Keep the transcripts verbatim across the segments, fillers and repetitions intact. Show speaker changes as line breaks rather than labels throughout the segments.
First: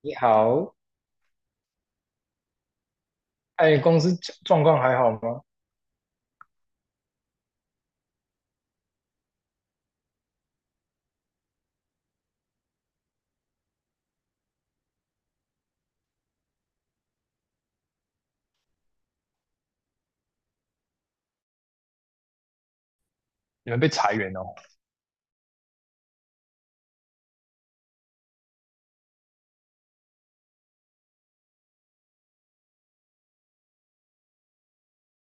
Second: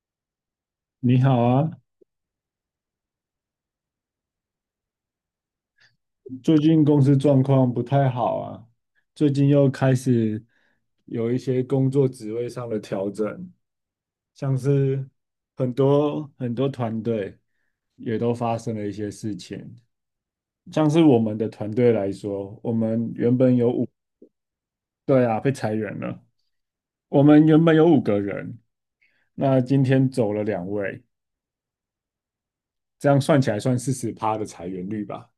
你好，
你好啊，
哎，公司状状况还好吗？
最近公司状况不太好啊，最近又开始有一些工作职位上的调整，像是很多很多团队也都发生了一些事情，像是我们的团队来说，我们原本有
你们
五，
被裁员哦？
对啊，被裁员了，我们原本有五个人，那今天走了两位，这样算起来算四十趴的裁员率吧，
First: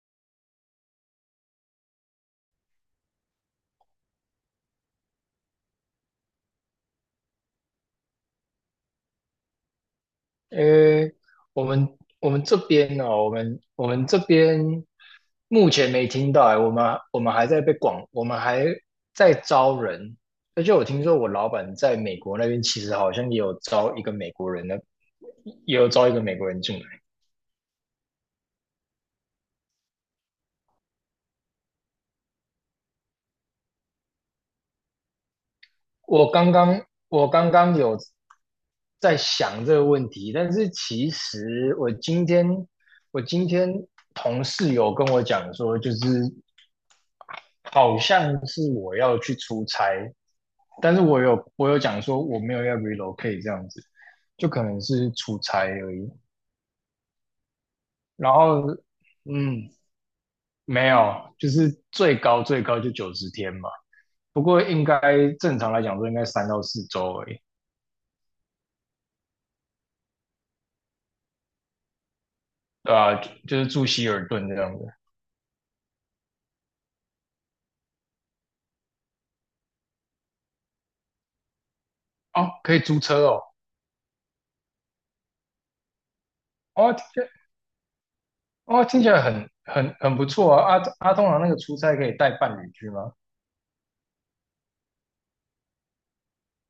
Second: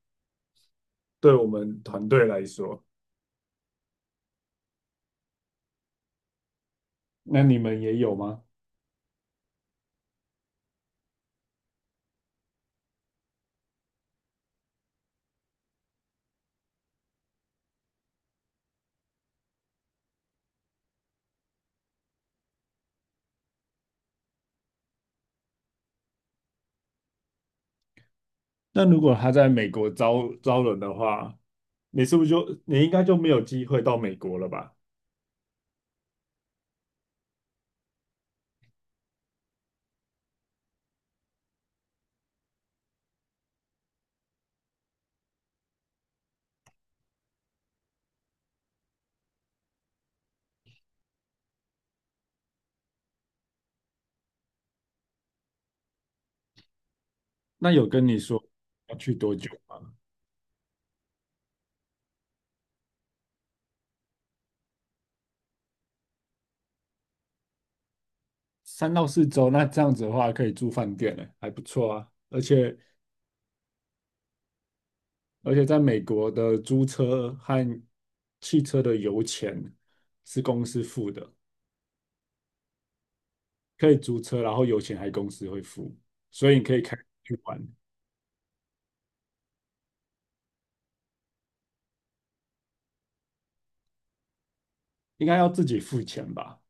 对我们团队来说，那你们也有吗？
呃，我们我们这边哦，我们我们这边目前没听到哎，我们我们还在被广，我们还在招人，而且我听说我老板在美国那边其实好像也有招一个美国人呢，也有招一个美国人进来。
那如果他在美国招招人的话，你是不是就你应该就没有机会到美国了吧？
我刚刚我刚刚有在想这个问题，但是其实我今天我今天同事有跟我讲说，就是好像是我要去出差，但是我有我有讲说我没有要 relocate 这样子，就可能是出差而已。
那有跟你
然
说
后，
要去多久
嗯，
吗？
没有，就是最高最高就九十天嘛，不过应该正常来讲说应该三到四周而已，
三到四周，那这样子的话可以住饭店呢，还不错啊。而且
对啊，就就是住希尔顿这样子。
而且在美国的租车和汽车的油钱是公司付的，
哦，可以租车哦。
可以租车，然后油钱还公司会付，所以你可以开
哦，
去玩，
哦，听起来很很很不错啊！阿阿通常那个出差可以带伴侣去吗？
应该要自己付钱吧？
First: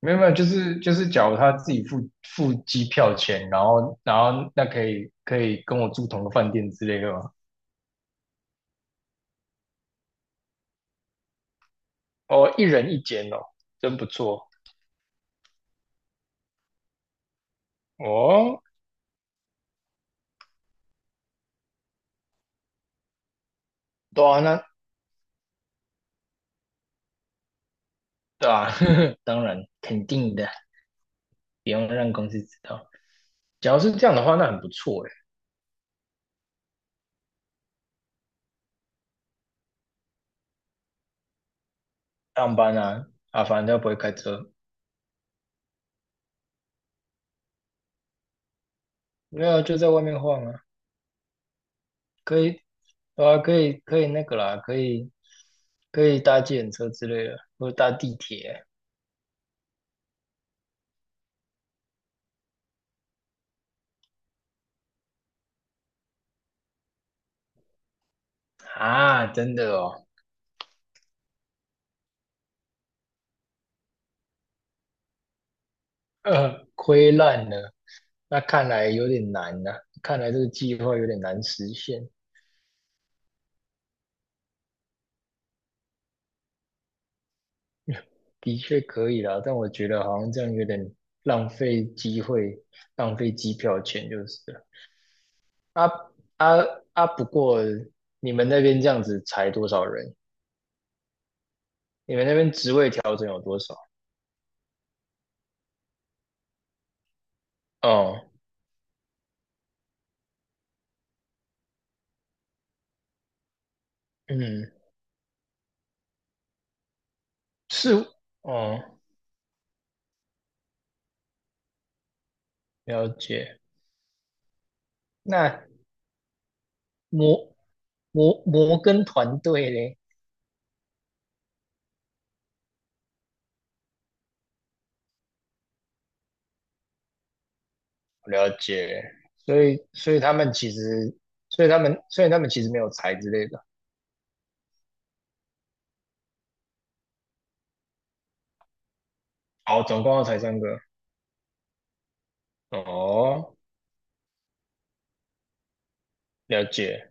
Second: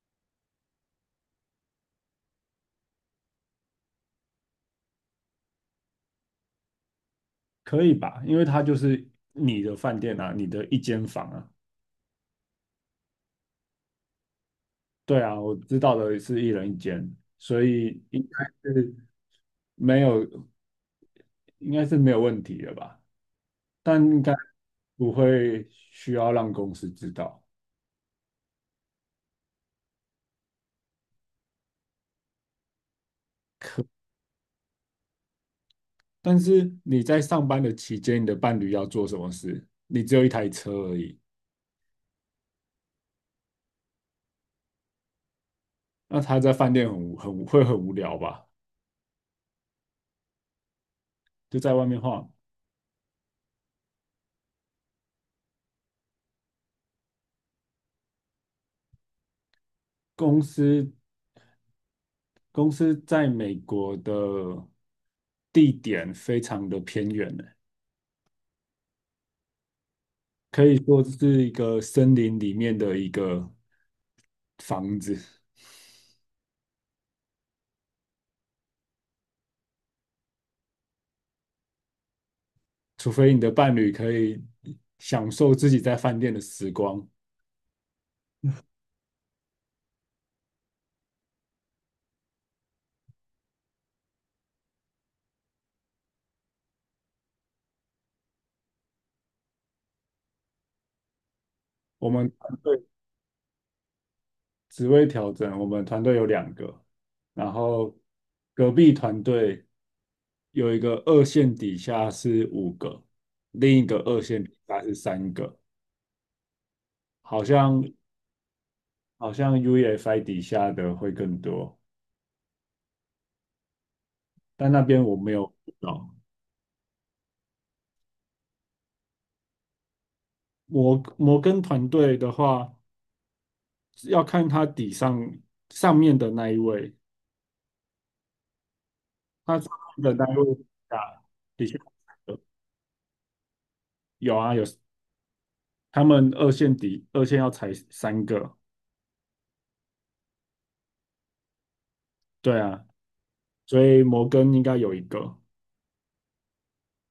没有没有，就是就是，假如他自己付付机票钱，然后然后那可以可以跟我住同个饭店之类的吗？
可以吧？因为它就是你的饭店啊，你的一间房啊。
哦，一人一间哦，真不错
对啊，我知道的是一人一间，所以应该
哦。
是没有，应该是没有问题的吧？但应
对
该
啊，那
不会需要让公司知道。
对啊，当然肯定的，不用让公司知道。假如是这样的话，那很不错诶。
但是你在上班的期间，你的伴侣要做什么事？你只有一台车而已，
上班啊，啊，反正他不会开车，
那他在饭店很无很无会很无聊吧？
没有就在外面晃啊，
就在外面晃。
可以对啊，可以可以那个啦，可以可以搭计程车之类的，或者搭地铁
公司公司在美国的地点非常的偏远呢。
啊，真的哦，
可以说这是一个森林里面的一个房子，
呃，亏烂了，那看来有点难呐、看来这个计划有点难实现。
除非你的伴侣可以享受自己在饭店的时光。
的确可以啦，但我觉得好像这样有点浪费机会，浪费机票钱就是了。啊啊啊！不过你们那边这样子裁多少人？
我
你们
们
那边
团
职
队
位调整有多少？
职位调整，我们团队有两个，然后
哦，
隔壁团队有一个二线底下是五个，另一个二线底
嗯，
下是三个，好像
是，哦，
好像 UEFI 底下的会更多，
了解。
但那边我没有
那
遇到。
摩摩摩根团队嘞，
我我跟团队的话。要看它底上上面的那一位，
了解。
它
所
上
以所
面
以
的那
他
一位
们其实，
啊，
所
底
以
下
他们所以
有
他们其实没有裁之类的。
有啊有，他们二线底二线要踩三个，
哦，总共要裁三个。
对啊，
哦，
所以摩根应该有一个，
了解。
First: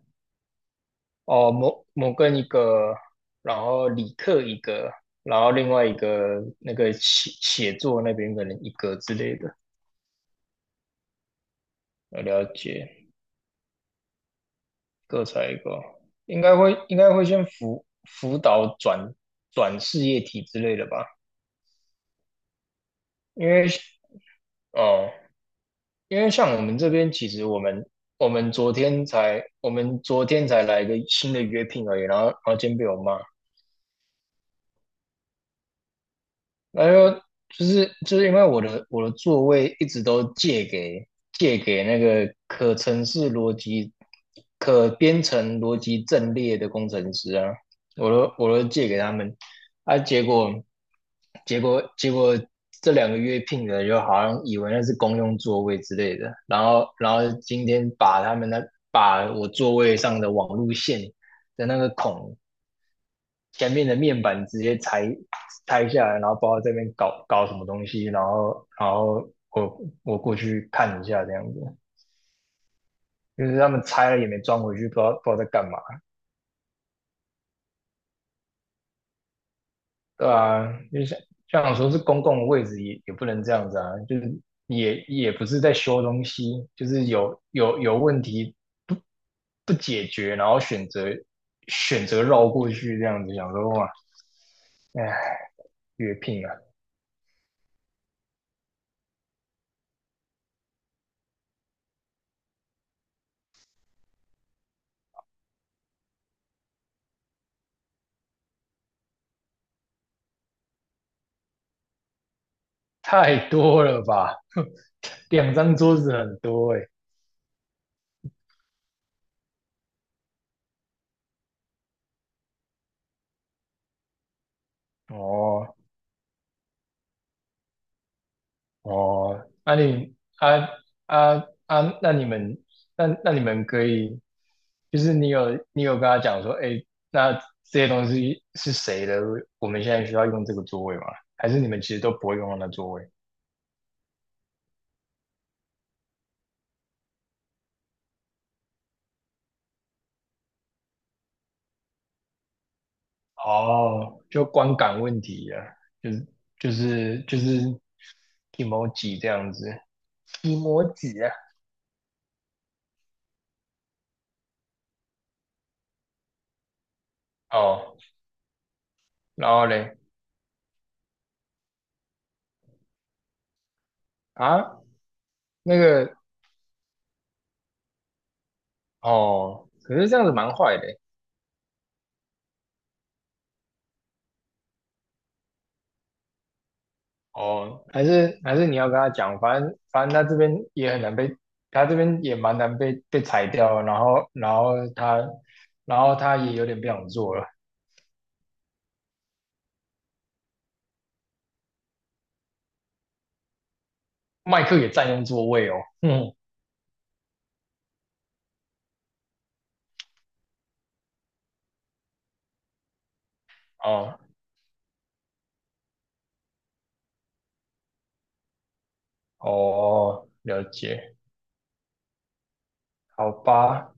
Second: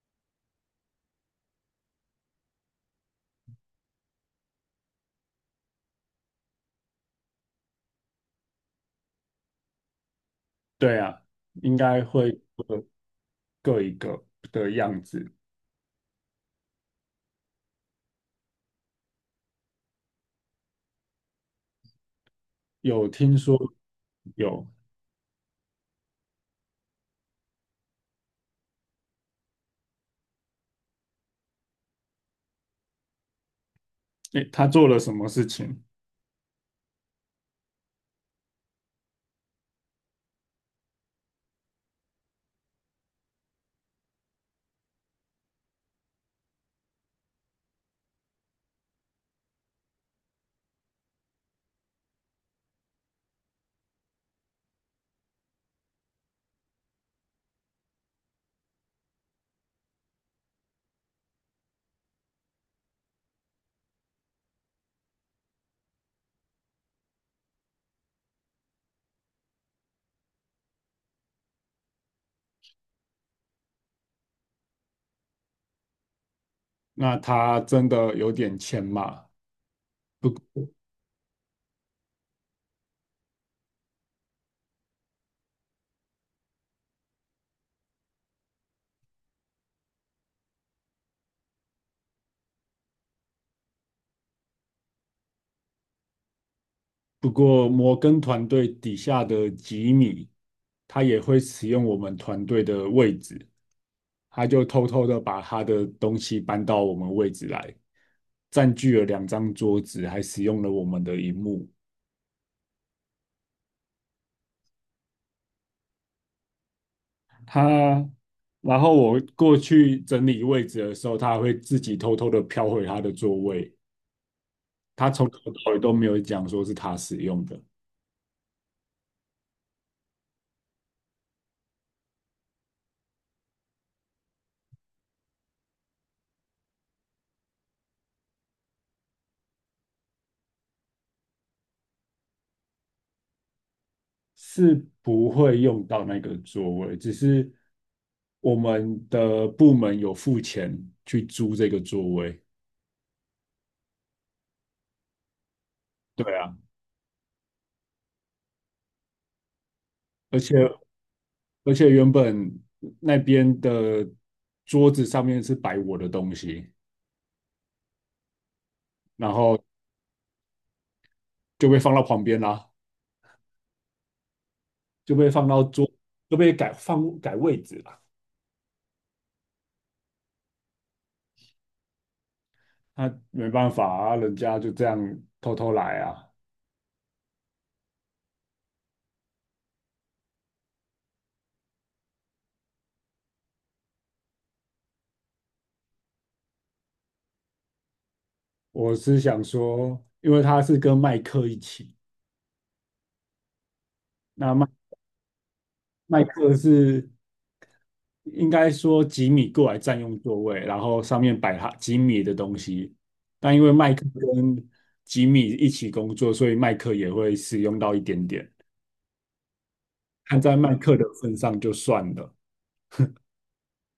哦，摩摩根一个，然后理克一个，然后另外一个那个写写作那边可能一个之类的，
对啊，应该
呃
会
了
各
解。
各一个的样
各
子。
裁一个。应该会应该会先辅辅导转转事业体之类的吧，
有听
因
说
为
有，
哦，因为像我们这边，其实我们我们昨天才我们昨天才来一个新的约聘而已，然后然后今天被我骂，
诶，他做了什么事情？
然后就是就是因为我的我的座位一直都借给借给那个可程式逻辑、可编程逻辑阵列的工程师啊，我都我都借给他们啊，结果结果结果这两个月聘的就好像以为那是公用座位之类的，然后然后今天把他们那把我座位上的网路线的那个孔前面的面板直接拆拆下来，然后包括这边搞搞什么东西，然后然后我我过去看一下这样子，就是他们拆了也没装回去，不知道不知道在干嘛，
那他真的有点钱嘛？
对啊，就像像说是公共的位置也也不能这样子啊，就是也也不是在修东西，就是有有有问题不不解决，然后选择选择绕过去这样子，想说哇，哎，越拼啊。
不过摩根团队底下的吉米，他也会使用我们团队的位置，他就偷偷的把他的东西搬到我们位置来，占据了两张桌子，还使用了我们的荧幕。
太多了吧？两张桌子很多哎、
他，然后我过去整理位置的时候，他还会自己偷偷的飘回他的座位。他从头到
哦
尾都没有讲说是他使用的，
哦，那、你啊啊啊，那你们那那你们可以，就是你有你有跟他讲说，哎，那这些东西是谁的？我们现在需要用这个座位吗？还是你们其实都不会用到那座位？
是不会用到那个座位，只是我们的部门有付钱去租这个座位。
哦，就观感问题啊，就
对
是
啊，
就是就是 emoji 这样子
而且
，emoji 啊。
而且原本那边的桌子上面是摆我的东西，
哦，
然
然
后
后嘞
就被放到旁边啦，
啊，
就被放到
那
桌，
个
就被改放改位置啦。
哦，可是这样子蛮坏的欸
那没办法啊，人家就这样偷偷来啊。
哦，还是还是你要跟他讲，反正反正他这边也很难被，他这边也蛮难被被裁掉，然后然后他然后他也有点不想做了，
我是想说，因为他是跟麦克一起，那
麦
麦
克也占用座位哦。
麦
嗯，
克是应该说吉米过来占用座位，然后上面摆他吉米的东西。但因为麦克
哦
跟吉米一起工作，所以麦克也会使用到一点点。
哦，
看在
了
麦克的
解，
份上就算了。
好吧，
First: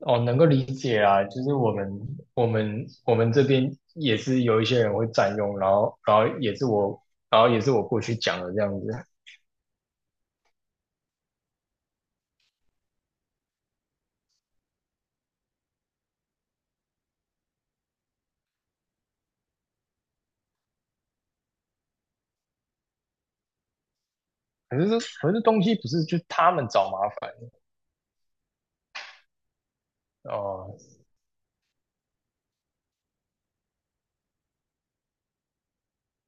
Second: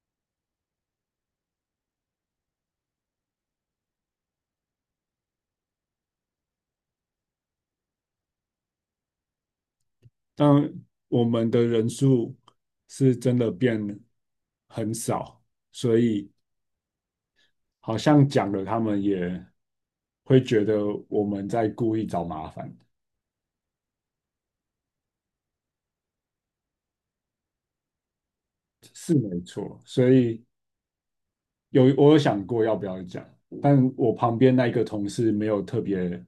哦，能够理解啊，就是我们我们我们这边也是有一些人会占用，然后然后也是我然后也是我过去讲的这样子。
但我们的人数是真的变很少，所以好像讲了，他们也会觉得我们在故意找麻烦，
可是这可是东西不是就他们找麻烦
是没错。所以
哦
有我有想过要不要讲，但我旁边那一个同事没有特别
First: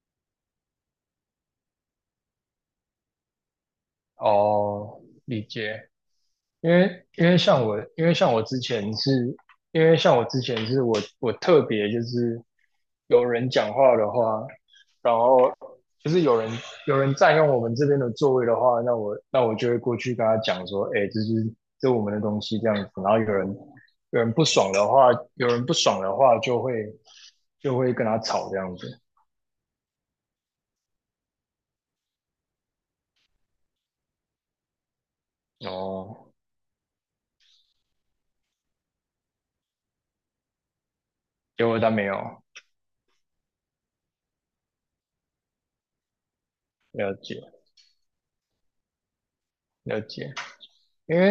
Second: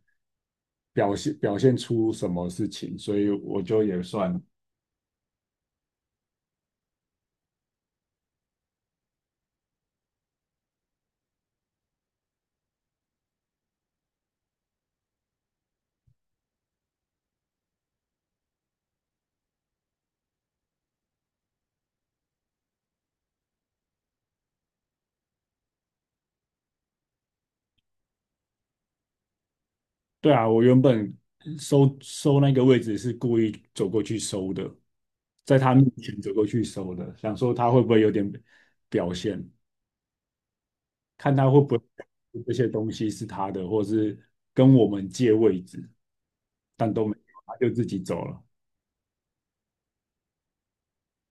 表现表现出什么事情，所以我就也算
哦，理解。因为因为像我，因为像我之前是，因为像我之前是我我特别就是有人讲话的话，然后就是有人有人占用我们这边的座位的话，那我那我就会过去跟他讲说，哎，这是这是我们的东西这样子。然后有人有人不爽的话，有人不爽的话，就会就会跟他吵这样子。
对啊，我原本收收那个位置是故意走过去收的，在他面前
哦，
走过去收的，想说他会不会有点表现，看他会
结
不
果
会
他没有
这些东西是他的，或是跟我们借位置，但都没
了
有，
解。
他就自己走了。
了解，因为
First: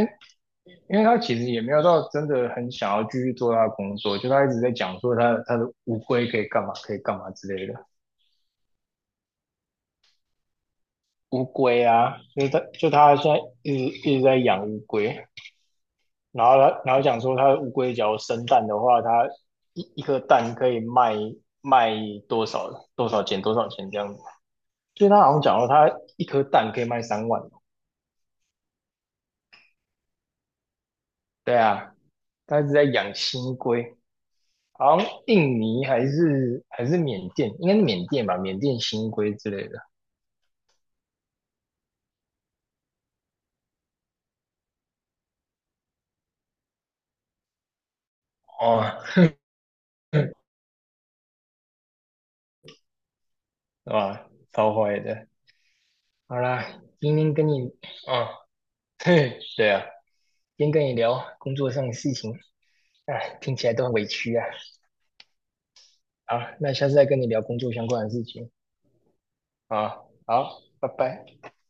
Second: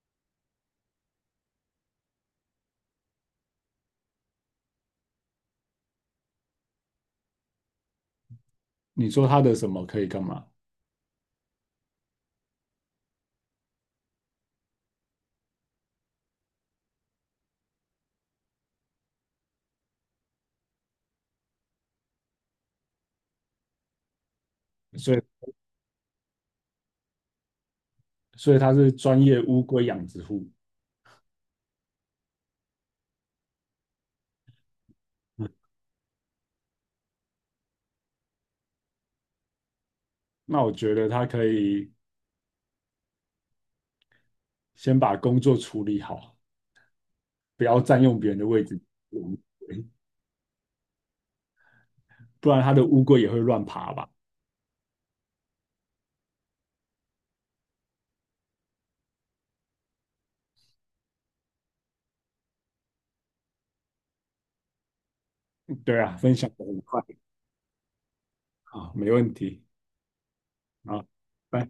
因为他其实也没有到真的很想要继续做他的工作，就他一直在讲说他他的乌龟可以干嘛，可以干嘛之类的。
你说他的什么可以干嘛？
乌龟啊，就是他就他现在一直一直在养乌龟，然后他然后讲说他的乌龟只要生蛋的话，他一一颗蛋可以卖卖多少多少钱多少钱这样子。所以
所以，
他好像讲说他一颗蛋可以卖三万。
所以他是专业乌龟养殖户。
对啊，他一直在养新龟。好像
嗯
印尼还是还是缅甸，应该是缅甸吧，缅甸新规之类的。
那我觉得他可以先把工作处理好，不要占用别人的位置，
哦，
不然他的乌龟也会乱爬吧。
哇，超坏的。好啦，今天跟你，哦，对啊，今天跟你聊工作上的事情，哎，听起来都很委屈啊。
对啊，分
好，
享的
那
很
下次
快
再跟你聊工作相关的事情。
啊，没问题
啊，好，拜
啊，
拜。
拜。